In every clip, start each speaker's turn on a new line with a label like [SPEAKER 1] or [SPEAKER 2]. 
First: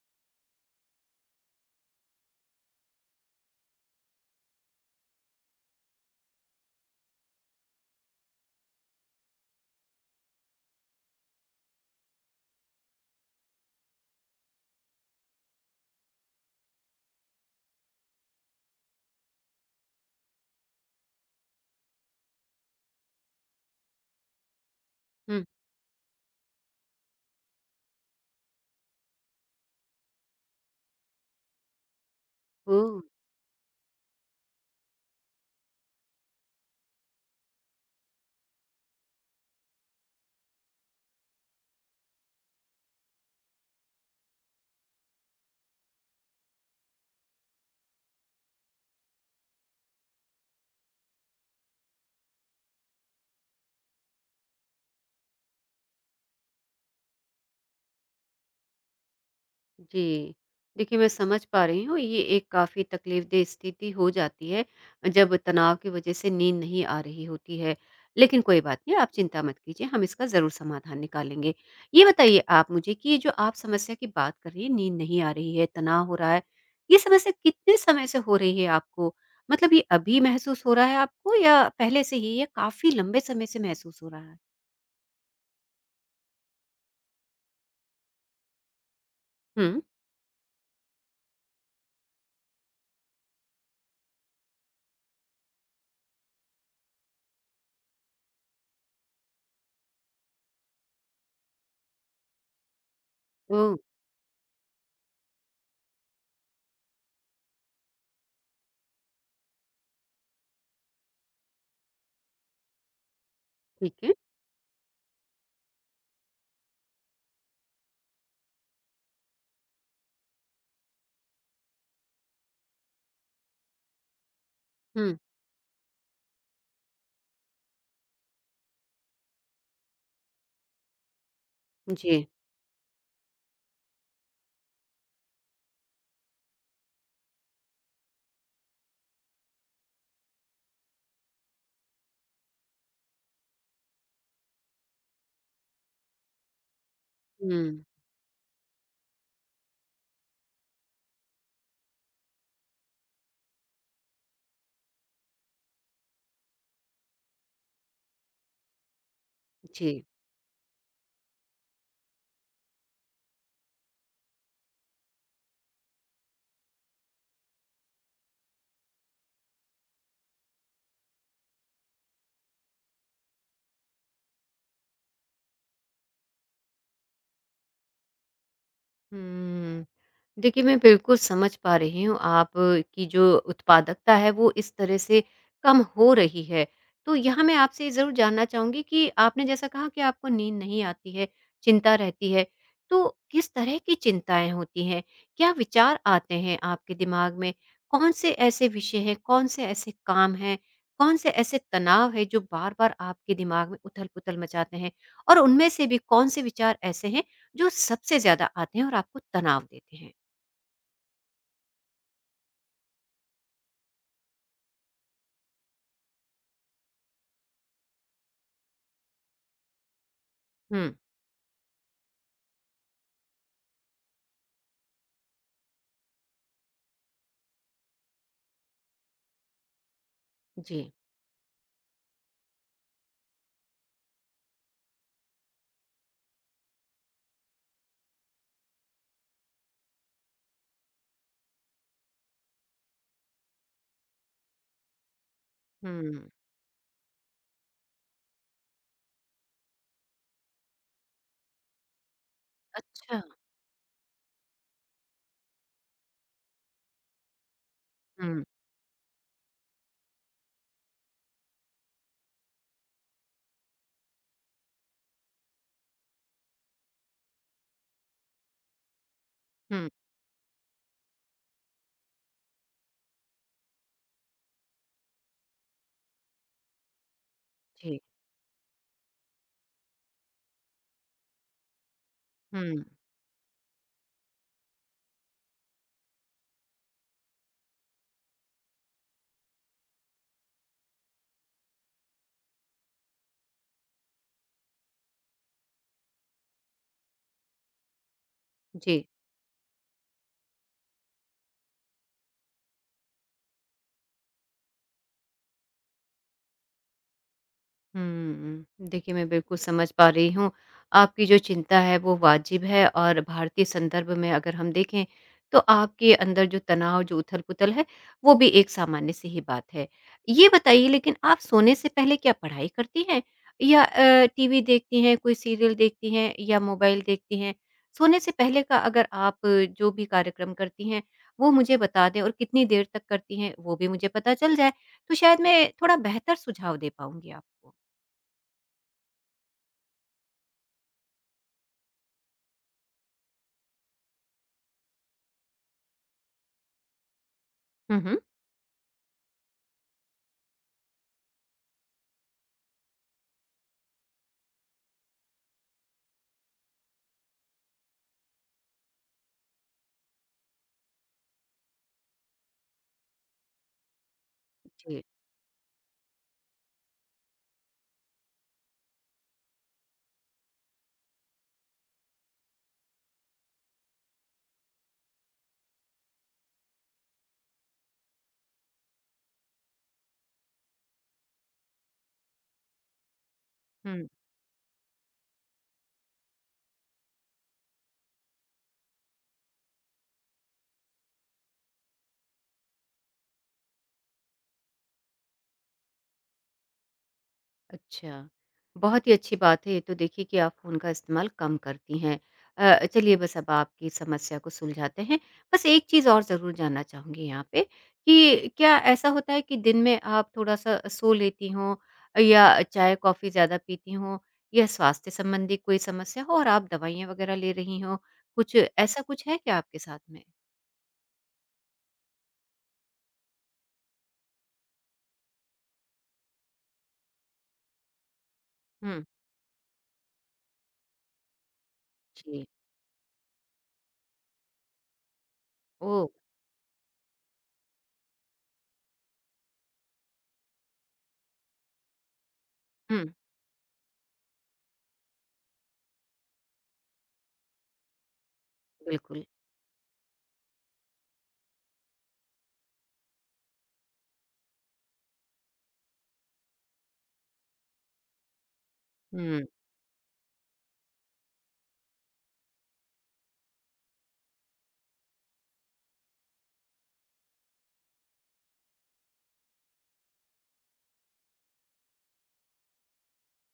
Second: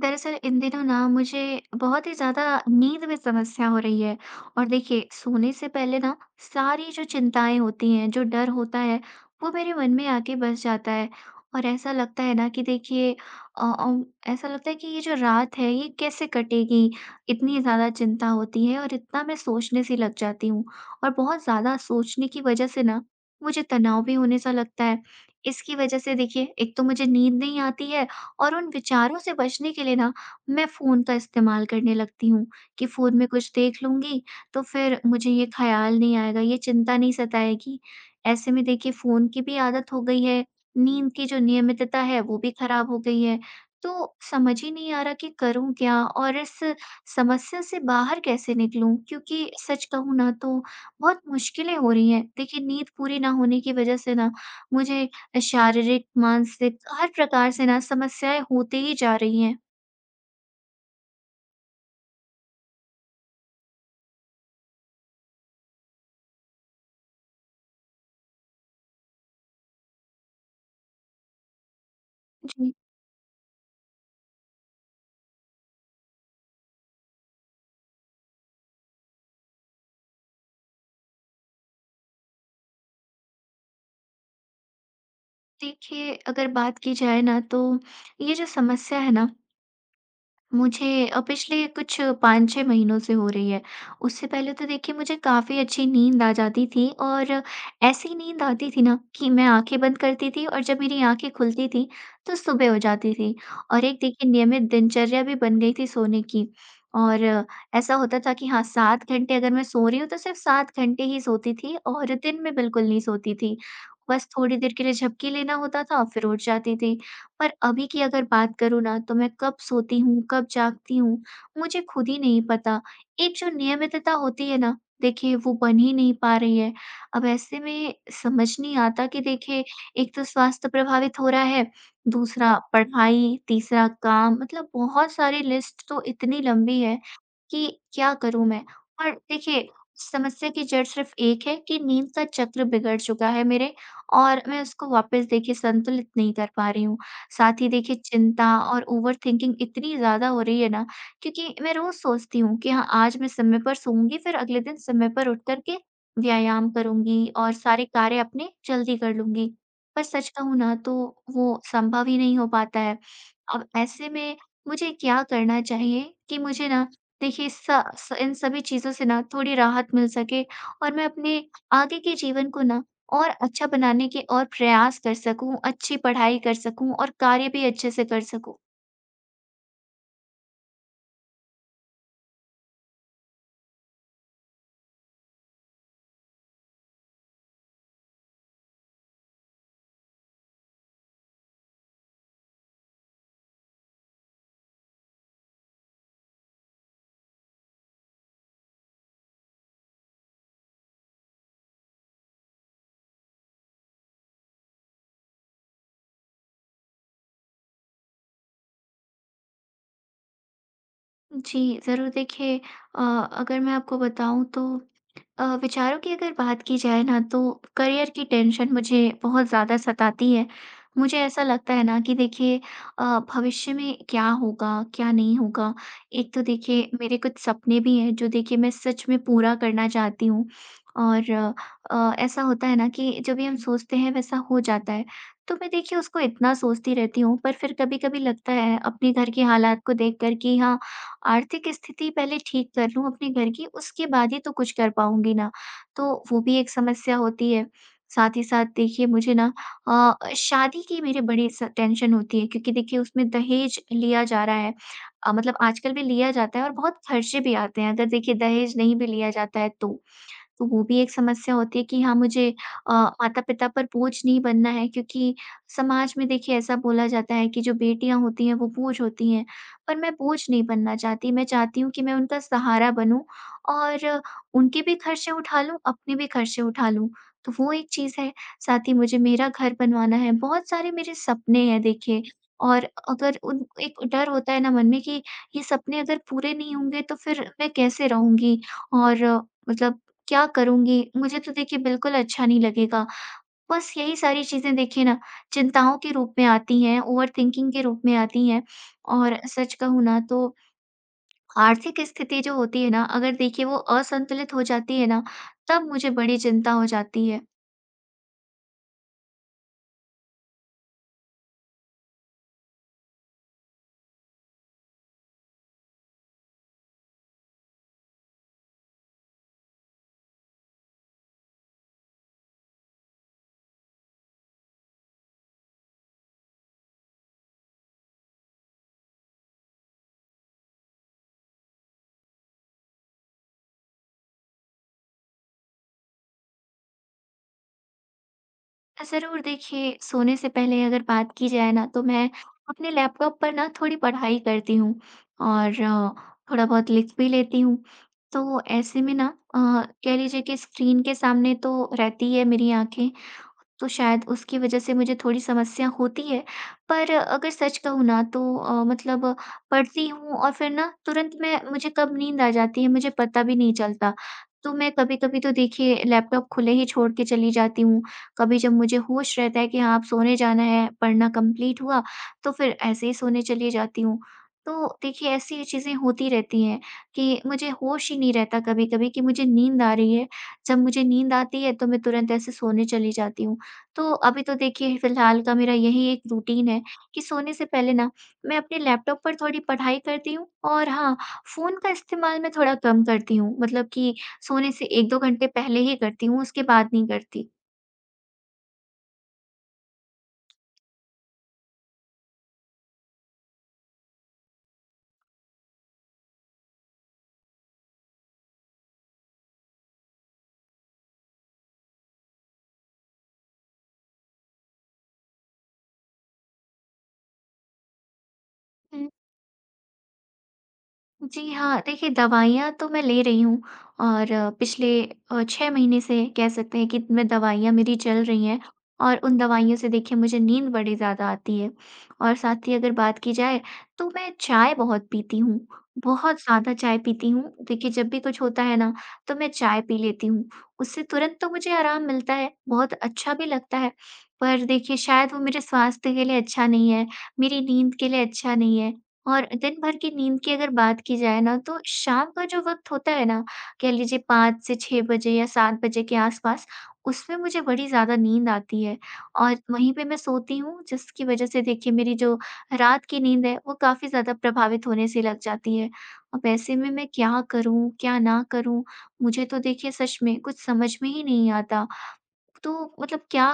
[SPEAKER 1] दरअसल इन दिनों ना मुझे बहुत ही ज़्यादा नींद में समस्या हो रही है। और देखिए, सोने से पहले ना सारी जो चिंताएं होती हैं, जो डर होता है, वो मेरे मन में आके बस जाता है। और ऐसा लगता है ना कि देखिए अ, अम, ऐसा लगता है कि ये जो रात है ये कैसे कटेगी। इतनी ज़्यादा चिंता होती है और इतना मैं सोचने सी लग जाती हूँ। और बहुत ज़्यादा सोचने की वजह से ना मुझे तनाव भी होने सा लगता है।
[SPEAKER 2] हुँ।
[SPEAKER 1] इसकी वजह से देखिए, एक तो मुझे नींद नहीं आती है, और उन विचारों से बचने के लिए ना मैं फ़ोन का इस्तेमाल करने लगती हूँ कि
[SPEAKER 2] ओह!
[SPEAKER 1] फ़ोन में कुछ देख लूँगी तो फिर मुझे ये ख़्याल नहीं आएगा, ये चिंता नहीं सताएगी। ऐसे में देखिए, फ़ोन की भी आदत हो गई है, नींद की जो नियमितता है वो भी ख़राब हो गई है। तो समझ ही नहीं आ रहा कि करूँ क्या और इस समस्या से बाहर कैसे निकलूँ? क्योंकि सच कहूँ ना तो बहुत मुश्किलें हो रही हैं। देखिए, नींद पूरी ना होने की वज़ह से ना मुझे शारीरिक, मानसिक हर प्रकार से ना समस्याएँ होती ही जा रही हैं।
[SPEAKER 2] जी। देखिए, मैं समझ पा रही हूँ, ये एक काफ़ी तकलीफ़देह स्थिति हो जाती है, जब तनाव की वज़ह से नींद नहीं आ रही होती है। लेकिन कोई बात नहीं, आप चिंता मत कीजिए, हम इसका ज़रूर समाधान निकालेंगे। ये बताइए आप
[SPEAKER 1] जी।
[SPEAKER 2] मुझे कि ये जो आप समस्या की बात कर रही हैं, नींद नहीं आ रही है, तनाव हो रहा है, ये समस्या कितने समय से हो रही है आपको? मतलब ये अभी महसूस हो रहा है आपको या पहले से ही या काफ़ी लंबे समय से महसूस हो रहा है?
[SPEAKER 1] देखिए, अगर बात की जाए ना तो ये जो समस्या है ना
[SPEAKER 2] हुँ।
[SPEAKER 1] मुझे पिछले कुछ 5-6 महीनों से हो रही है। उससे पहले तो देखिए, मुझे काफ़ी अच्छी नींद आ जाती थी और ऐसी नींद आती थी ना कि मैं आँखें बंद करती थी और जब मेरी आँखें खुलती थी तो सुबह हो जाती थी।
[SPEAKER 2] ओह!
[SPEAKER 1] और एक देखिए, नियमित दिनचर्या भी बन गई थी सोने की। और ऐसा होता था कि हाँ, 7 घंटे अगर मैं सो रही हूँ तो सिर्फ़ 7 घंटे ही सोती थी और दिन में बिल्कुल नहीं सोती थी।
[SPEAKER 2] ठीक है।
[SPEAKER 1] बस थोड़ी देर के लिए झपकी लेना होता था, फिर उठ जाती थी। पर अभी की अगर बात करूँ ना तो मैं कब सोती हूँ, कब जागती हूँ, मुझे खुद ही नहीं पता। एक जो नियमितता होती है ना,
[SPEAKER 2] हुँ।
[SPEAKER 1] देखिए वो बन ही नहीं पा रही है। अब ऐसे में समझ नहीं आता कि देखिए, एक तो स्वास्थ्य प्रभावित हो रहा है,
[SPEAKER 2] जी।
[SPEAKER 1] दूसरा पढ़ाई, तीसरा काम, मतलब बहुत सारी लिस्ट तो इतनी लंबी है कि क्या करूँ मैं? और देखिए, समस्या की जड़ सिर्फ़ एक है कि नींद का चक्र बिगड़ चुका है मेरे, और मैं उसको वापस देखिए संतुलित नहीं कर पा रही हूँ।
[SPEAKER 2] हुँ,
[SPEAKER 1] साथ ही देखिए, चिंता और ओवरथिंकिंग इतनी ज़्यादा हो रही है ना, क्योंकि मैं रोज़ सोचती हूँ कि हाँ आज मैं समय पर सोऊंगी, फिर अगले दिन समय पर उठ कर के व्यायाम करूंगी और सारे कार्य अपने जल्दी कर लूंगी। पर
[SPEAKER 2] जी।
[SPEAKER 1] सच कहूँ ना तो वो संभव ही नहीं हो पाता है। अब ऐसे में मुझे क्या करना चाहिए कि मुझे ना देखिए स, स इन सभी चीज़ों से ना थोड़ी राहत मिल सके और मैं अपने आगे के जीवन को ना और अच्छा बनाने के और प्रयास कर सकूँ, अच्छी पढ़ाई कर सकूँ और कार्य भी अच्छे से कर सकूँ।
[SPEAKER 2] हम्म, देखिए, मैं बिल्कुल समझ पा रही हूँ आप की जो उत्पादकता है वो इस तरह से कम हो रही है। तो यहाँ मैं आपसे ये ज़रूर जानना चाहूँगी कि आपने जैसा कहा कि आपको नींद नहीं आती है, चिंता रहती है। तो किस तरह की चिंताएँ होती हैं? क्या विचार आते हैं आपके दिमाग में? कौन से ऐसे विषय हैं, कौन से ऐसे काम हैं, कौन से ऐसे तनाव हैं जो बार-बार आपके दिमाग में उथल-पुथल मचाते हैं? और उनमें से भी कौन से विचार ऐसे हैं जो सबसे ज़्यादा आते हैं और आपको तनाव देते हैं?
[SPEAKER 1] जी, ज़रूर देखिए, अ, अगर मैं आपको बताऊँ तो विचारों की अगर बात की जाए ना तो करियर की टेंशन मुझे बहुत ज़्यादा सताती है।
[SPEAKER 2] हुँ,
[SPEAKER 1] मुझे ऐसा लगता है ना कि देखिए भविष्य में क्या होगा, क्या नहीं होगा। एक तो देखिए मेरे कुछ सपने भी हैं जो देखिए मैं सच में पूरा करना चाहती हूँ।
[SPEAKER 2] जी।
[SPEAKER 1] और ऐसा होता है ना कि जो भी हम सोचते हैं वैसा हो जाता है। तो मैं देखिए उसको इतना सोचती रहती हूँ, पर फिर कभी-कभी लगता है अपने घर के हालात को देखकर कि हाँ, आर्थिक स्थिति पहले ठीक कर लूँ अपने घर की, उसके बाद ही तो कुछ कर पाऊँगी ना। तो
[SPEAKER 2] हुँ।
[SPEAKER 1] वो भी एक समस्या होती है। साथ ही साथ देखिए मुझे ना शादी की मेरे बड़ी स टेंशन होती है क्योंकि देखिए
[SPEAKER 2] अच्छा।
[SPEAKER 1] उसमें दहेज लिया जा रहा है। मतलब आजकल भी लिया जाता है और बहुत खर्चे भी आते हैं, अगर देखिए
[SPEAKER 2] हुँ,
[SPEAKER 1] दहेज नहीं भी लिया जाता है तो। तो वो भी एक समस्या होती है कि हाँ, मुझे माता-पिता पर बोझ नहीं बनना है, क्योंकि समाज में देखिए ऐसा बोला जाता है कि जो बेटियाँ होती हैं वो बोझ होती हैं,
[SPEAKER 2] हुँ,
[SPEAKER 1] पर मैं बोझ नहीं बनना चाहती। मैं चाहती हूँ कि मैं उनका सहारा बनूँ और उनके भी खर्चे उठा लूँ, अपने भी खर्चे उठा लूँ। तो वो एक
[SPEAKER 2] जी।
[SPEAKER 1] चीज़ है। साथ ही मुझे मेरा घर बनवाना है, बहुत सारे मेरे सपने हैं देखिए।
[SPEAKER 2] हुँ,
[SPEAKER 1] और अगर उन एक डर होता है ना मन में कि ये सपने अगर पूरे नहीं होंगे तो फिर मैं कैसे रहूँगी? और मतलब क्या करूँगी? मुझे तो देखिए बिल्कुल अच्छा नहीं लगेगा। बस यही सारी चीज़ें देखिए ना चिंताओं के रूप में आती हैं, ओवरथिंकिंग के रूप में आती हैं।
[SPEAKER 2] जी।
[SPEAKER 1] और सच कहूँ ना तो आर्थिक स्थिति जो होती है ना, अगर देखिए वो असंतुलित हो जाती है ना, तब मुझे बड़ी चिंता हो जाती है।
[SPEAKER 2] हुँ। देखिए, मैं बिल्कुल समझ पा रही हूँ, आपकी जो चिंता है वो वाजिब है और भारतीय संदर्भ में अगर हम देखें, तो आपके अंदर जो तनाव, जो उथल-पुथल है, वो भी एक सामान्य-सी ही बात है। ये बताइए लेकिन आप सोने से पहले क्या पढ़ाई करती हैं? या टीवी देखती हैं, कोई सीरियल देखती हैं या मोबाइल देखती हैं? सोने से पहले का अगर आप जो भी कार्यक्रम करती हैं, वो मुझे बता दें और कितनी देर तक करती हैं, वो भी मुझे पता चल जाए, तो शायद मैं थोड़ा बेहतर सुझाव दे पाऊँगी आपको।
[SPEAKER 1] ज़रूर देखिए, सोने से पहले अगर बात की जाए ना तो मैं अपने लैपटॉप पर ना थोड़ी पढ़ाई करती हूँ और थोड़ा बहुत लिख भी लेती हूँ।
[SPEAKER 2] हुँ, हुँ।
[SPEAKER 1] तो ऐसे में ना अ, कह लीजिए कि स्क्रीन के सामने तो रहती है मेरी आँखें, तो शायद उसकी वजह से मुझे थोड़ी समस्या होती है। पर अगर सच कहूँ ना तो मतलब पढ़ती हूँ और फिर ना तुरंत मैं मुझे कब नींद आ जाती है मुझे पता भी नहीं चलता। तो मैं
[SPEAKER 2] जी।
[SPEAKER 1] कभी-कभी तो देखिए लैपटॉप खुले ही छोड़ के चली जाती हूँ। कभी जब मुझे होश रहता है कि हाँ, अब सोने जाना है, पढ़ना कंप्लीट हुआ, तो फिर ऐसे ही सोने चली जाती हूँ। तो देखिए ऐसी चीज़ें होती रहती हैं कि मुझे होश ही नहीं रहता कभी-कभी कि मुझे नींद आ रही है। जब मुझे नींद आती है तो मैं तुरंत ऐसे सोने चली जाती हूँ।
[SPEAKER 2] हुँ,
[SPEAKER 1] तो अभी तो देखिए फिलहाल का मेरा यही एक रूटीन है कि सोने से पहले ना मैं अपने लैपटॉप पर थोड़ी पढ़ाई करती हूँ और हाँ, फ़ोन का इस्तेमाल मैं थोड़ा कम करती हूँ। मतलब कि सोने से 1-2 घंटे पहले ही करती हूँ, उसके बाद नहीं करती।
[SPEAKER 2] अच्छा। बहुत ही अच्छी बात है ये तो देखिए कि आप फ़ोन का इस्तेमाल कम करती हैं। चलिए बस अब आपकी समस्या को सुलझाते हैं। बस एक चीज़ और ज़रूर जानना चाहूँगी यहाँ पे कि क्या ऐसा होता है कि दिन में आप थोड़ा-सा सो लेती हों या चाय-कॉफ़ी ज़्यादा पीती हों या स्वास्थ्य संबंधी कोई समस्या हो और आप दवाइयाँ वग़ैरह ले रही हों? कुछ ऐसा कुछ है क्या आपके साथ में?
[SPEAKER 1] जी हाँ, देखिए दवाइयाँ तो मैं ले रही हूँ, और पिछले 6 महीने से कह सकते हैं कि मैं दवाइयाँ मेरी चल रही हैं,
[SPEAKER 2] हुँ।
[SPEAKER 1] और उन दवाइयों से देखिए मुझे नींद बड़ी ज़्यादा आती है। और
[SPEAKER 2] जी।
[SPEAKER 1] साथ ही अगर बात की जाए तो मैं चाय बहुत पीती हूँ,
[SPEAKER 2] ओह!
[SPEAKER 1] बहुत ज़्यादा चाय पीती हूँ। देखिए जब भी कुछ होता है ना तो मैं चाय पी लेती हूँ, उससे तुरंत तो मुझे आराम मिलता है, बहुत
[SPEAKER 2] हुँ,
[SPEAKER 1] अच्छा भी लगता है। पर देखिए शायद वो मेरे स्वास्थ्य के लिए अच्छा नहीं है, मेरी नींद के लिए अच्छा नहीं है।
[SPEAKER 2] बिल्कुल।
[SPEAKER 1] और दिन भर की नींद की अगर बात की जाए ना, तो शाम का जो वक़्त होता है ना, कह लीजिए 5 से 6 बजे या 7 बजे के आस-पास, उसमें मुझे बड़ी ज़्यादा नींद आती है,
[SPEAKER 2] हुँ,
[SPEAKER 1] और वहीं पे मैं सोती हूँ, जिसकी वजह से देखिए मेरी जो रात की नींद है, वो काफ़ी ज़्यादा प्रभावित होने से लग जाती है। अब ऐसे में मैं क्या करूँ, क्या ना करूँ? मुझे तो देखिए सच में कुछ समझ में ही नहीं आता। तो मतलब क्या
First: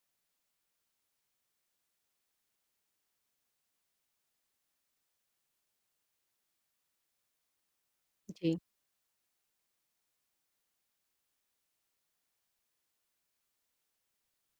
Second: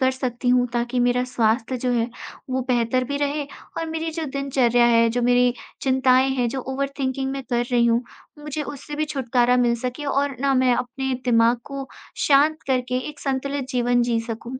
[SPEAKER 1] कर सकती हूँ ताकि मेरा स्वास्थ्य जो है वो बेहतर भी रहे, और मेरी जो दिनचर्या है, जो मेरी चिंताएँ हैं, जो ओवरथिंकिंग मैं कर रही हूँ,
[SPEAKER 2] जी।
[SPEAKER 1] मुझे उससे भी छुटकारा मिल सके और ना मैं अपने दिमाग को शांत करके एक संतुलित जीवन जी सकूँ।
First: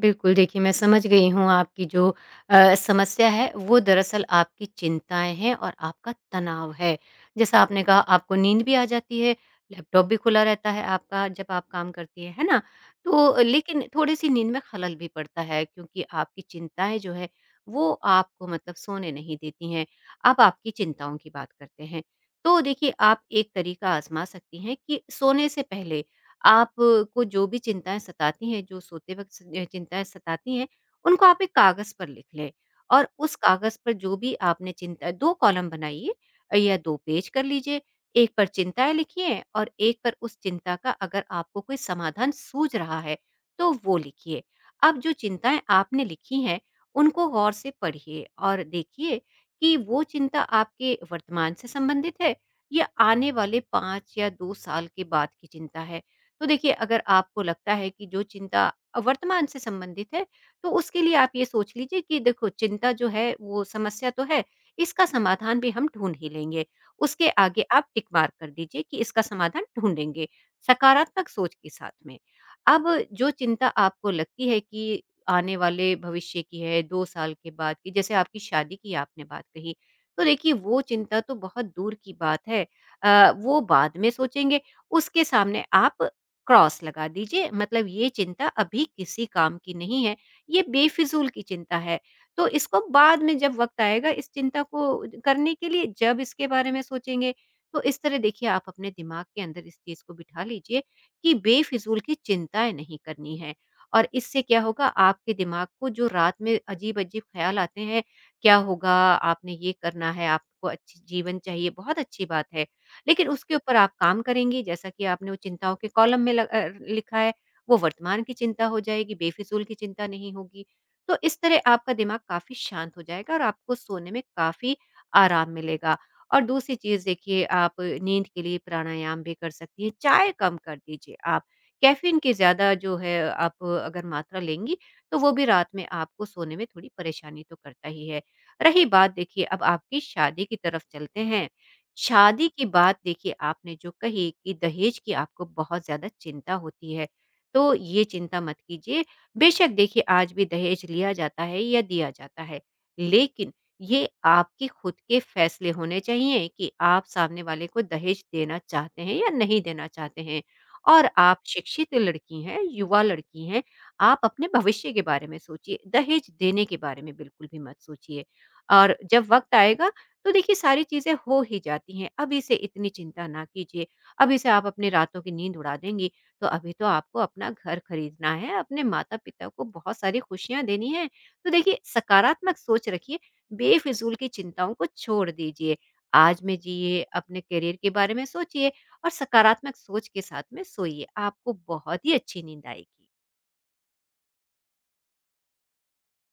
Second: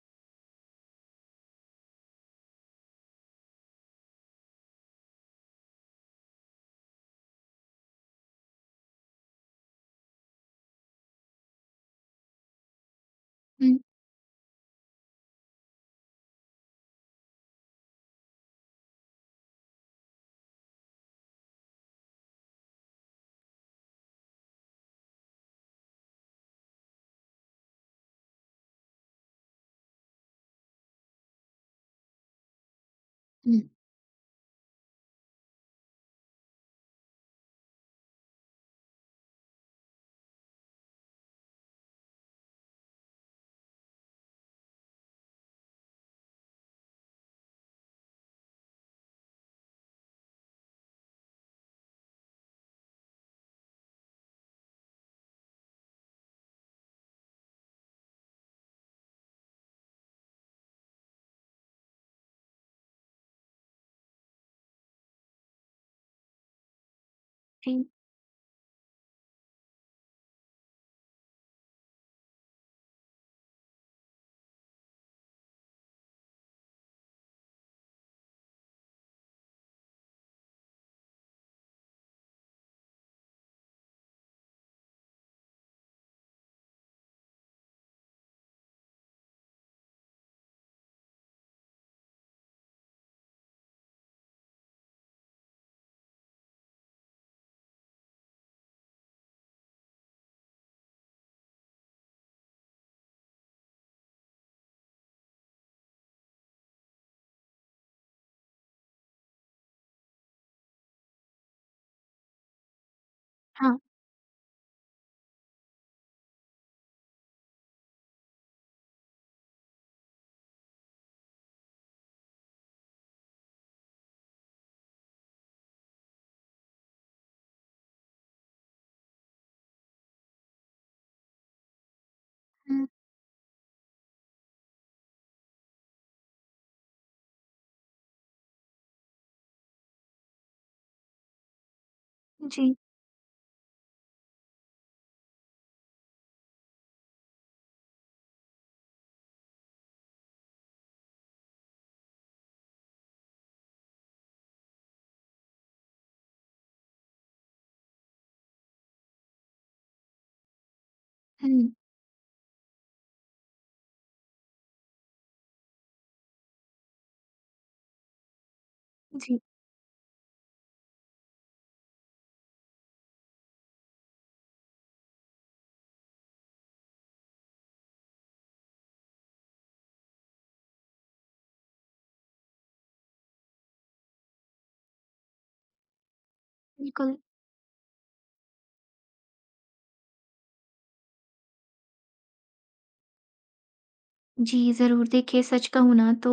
[SPEAKER 2] बिल्कुल, देखिए मैं समझ गई हूँ आपकी जो समस्या है वो दरअसल आपकी चिंताएँ हैं और आपका तनाव है। जैसा आपने कहा आपको नींद भी आ जाती है, लैपटॉप भी खुला रहता है आपका जब आप काम करती हैं, है ना? तो
[SPEAKER 1] हुँ,
[SPEAKER 2] लेकिन थोड़ी-सी नींद में खलल भी पड़ता है क्योंकि आपकी चिंताएँ जो है वो आपको मतलब सोने नहीं देती हैं। अब आपकी चिंताओं की बात करते हैं। तो देखिए आप एक तरीका आज़मा सकती हैं कि सोने से पहले आप को जो भी चिंताएँ सताती हैं, जो सोते वक़्त चिंताएँ सताती हैं, उनको आप एक कागज़ पर लिख लें और उस
[SPEAKER 1] हुँ।
[SPEAKER 2] कागज़ पर जो भी आपने चिंता 2 कॉलम बनाइए या 2 पेज कर लीजिए। एक पर चिंताएँ लिखिए और एक पर उस चिंता का अगर आपको कोई समाधान सूझ रहा है, तो वो लिखिए। अब जो चिंताएँ आपने लिखी हैं, उनको गौर से पढ़िए और देखिए कि वो चिंता आपके वर्तमान से संबंधित है या आने वाले 5 या 2 साल के बाद की चिंता है। तो देखिए अगर आपको लगता है कि जो चिंता वर्तमान से संबंधित है, तो उसके लिए आप ये सोच लीजिए कि देखो चिंता जो है वो समस्या तो है, इसका समाधान भी हम ढूंढ ही लेंगे। उसके आगे
[SPEAKER 1] जी,
[SPEAKER 2] आप टिक मार्क कर दीजिए कि इसका समाधान ढूंढेंगे सकारात्मक सोच के साथ में। अब जो चिंता आपको लगती है कि आने वाले भविष्य की है, 2 साल के बाद की, जैसे आपकी शादी की आपने बात कही, तो देखिए वो चिंता तो बहुत दूर की बात है। वो बाद में सोचेंगे। उसके सामने आप क्रॉस लगा दीजिए, मतलब ये चिंता अभी किसी काम की नहीं है, ये बेफ़िज़ूल की चिंता है। तो इसको बाद में जब वक़्त आएगा इस चिंता को करने के लिए जब इसके बारे में सोचेंगे, तो इस तरह देखिए आप अपने दिमाग के अंदर इस चीज़ को बिठा लीजिए कि बेफ़िज़ूल की चिंताएँ नहीं करनी है। और इससे क्या होगा आपके दिमाग को जो रात में अजीब-अजीब ख़्याल आते हैं, क्या होगा, आपने ये करना है, आपको अच्छी जीवन चाहिए, बहुत अच्छी बात है। लेकिन उसके ऊपर
[SPEAKER 1] हाँ,
[SPEAKER 2] आप काम करेंगी, जैसा कि आपने वो चिंताओं के कॉलम में लिखा है, वो वर्तमान की चिंता हो जाएगी, बेफिज़ूल की चिंता नहीं होगी। तो इस तरह आपका दिमाग काफ़ी शांत हो जाएगा और आपको सोने में काफ़ी आराम मिलेगा। और दूसरी चीज़ देखिए आप नींद के लिए प्राणायाम भी कर सकती हैं, चाय कम कर दीजिए आप। कैफ़ीन की ज़्यादा
[SPEAKER 1] हुँ,
[SPEAKER 2] जो है आप अगर मात्रा लेंगी, तो वो भी रात में आपको सोने में थोड़ी परेशानी तो करता ही है। रही बात देखिए अब आपकी शादी की तरफ चलते हैं। शादी के
[SPEAKER 1] जी,
[SPEAKER 2] बाद देखिए आपने जो कही कि दहेज की आपको बहुत ज़्यादा चिंता होती है, तो ये चिंता मत कीजिए। बेशक देखिए आज भी दहेज लिया जाता है या दिया जाता है, लेकिन ये आपके खुद के फैसले होने चाहिए कि आप सामने वाले को दहेज देना चाहते हैं या नहीं देना चाहते हैं। और आप
[SPEAKER 1] हुँ,
[SPEAKER 2] शिक्षित लड़की हैं, युवा लड़की हैं, आप अपने भविष्य के बारे में सोचिए, दहेज देने के बारे में बिल्कुल भी मत सोचिए। और जब
[SPEAKER 1] जी,
[SPEAKER 2] वक़्त आएगा तो देखिए सारी चीज़ें हो ही जाती हैं, अभी से इतनी चिंता ना कीजिए। अभी से आप अपनी रातों की नींद उड़ा देंगी, तो अभी तो आपको अपना घर खरीदना है, अपने माता-पिता को बहुत सारी खुशियाँ देनी हैं। तो देखिए सकारात्मक सोच रखिए, बेफ़िज़ूल की चिंताओं को छोड़ दीजिए। आज में जिए,
[SPEAKER 1] बिल्कुल।
[SPEAKER 2] अपने करियर के बारे में सोचिए और सकारात्मक सोच के साथ में सोइए, आपको बहुत ही अच्छी नींद आएगी।
[SPEAKER 1] जी, ज़रूर। देखिए, सच कहूँ ना तो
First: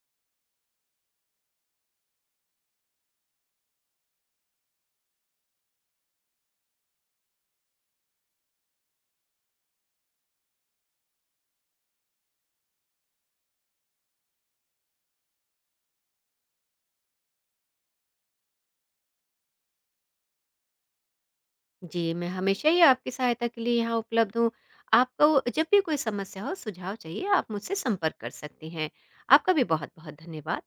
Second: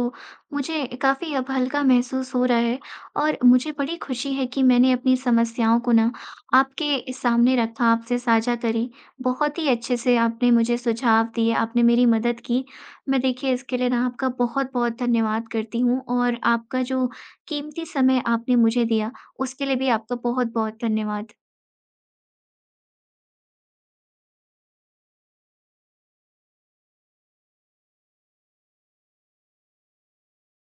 [SPEAKER 1] मुझे काफ़ी अब हल्का महसूस हो रहा है, और मुझे बड़ी खुशी है कि मैंने अपनी समस्याओं को ना आपके सामने रखा, आपसे साझा करी। बहुत ही अच्छे से आपने मुझे सुझाव दिए, आपने मेरी मदद की। मैं देखिए इसके लिए ना आपका बहुत-बहुत धन्यवाद करती हूँ, और आपका जो कीमती समय आपने मुझे दिया, उसके लिए भी आपका बहुत-बहुत धन्यवाद।
[SPEAKER 2] जी, मैं हमेशा ही आपकी सहायता के लिए यहाँ उपलब्ध हूँ। आपको जब भी कोई समस्या हो, सुझाव चाहिए, आप मुझसे संपर्क कर सकती हैं। आपका भी बहुत-बहुत धन्यवाद।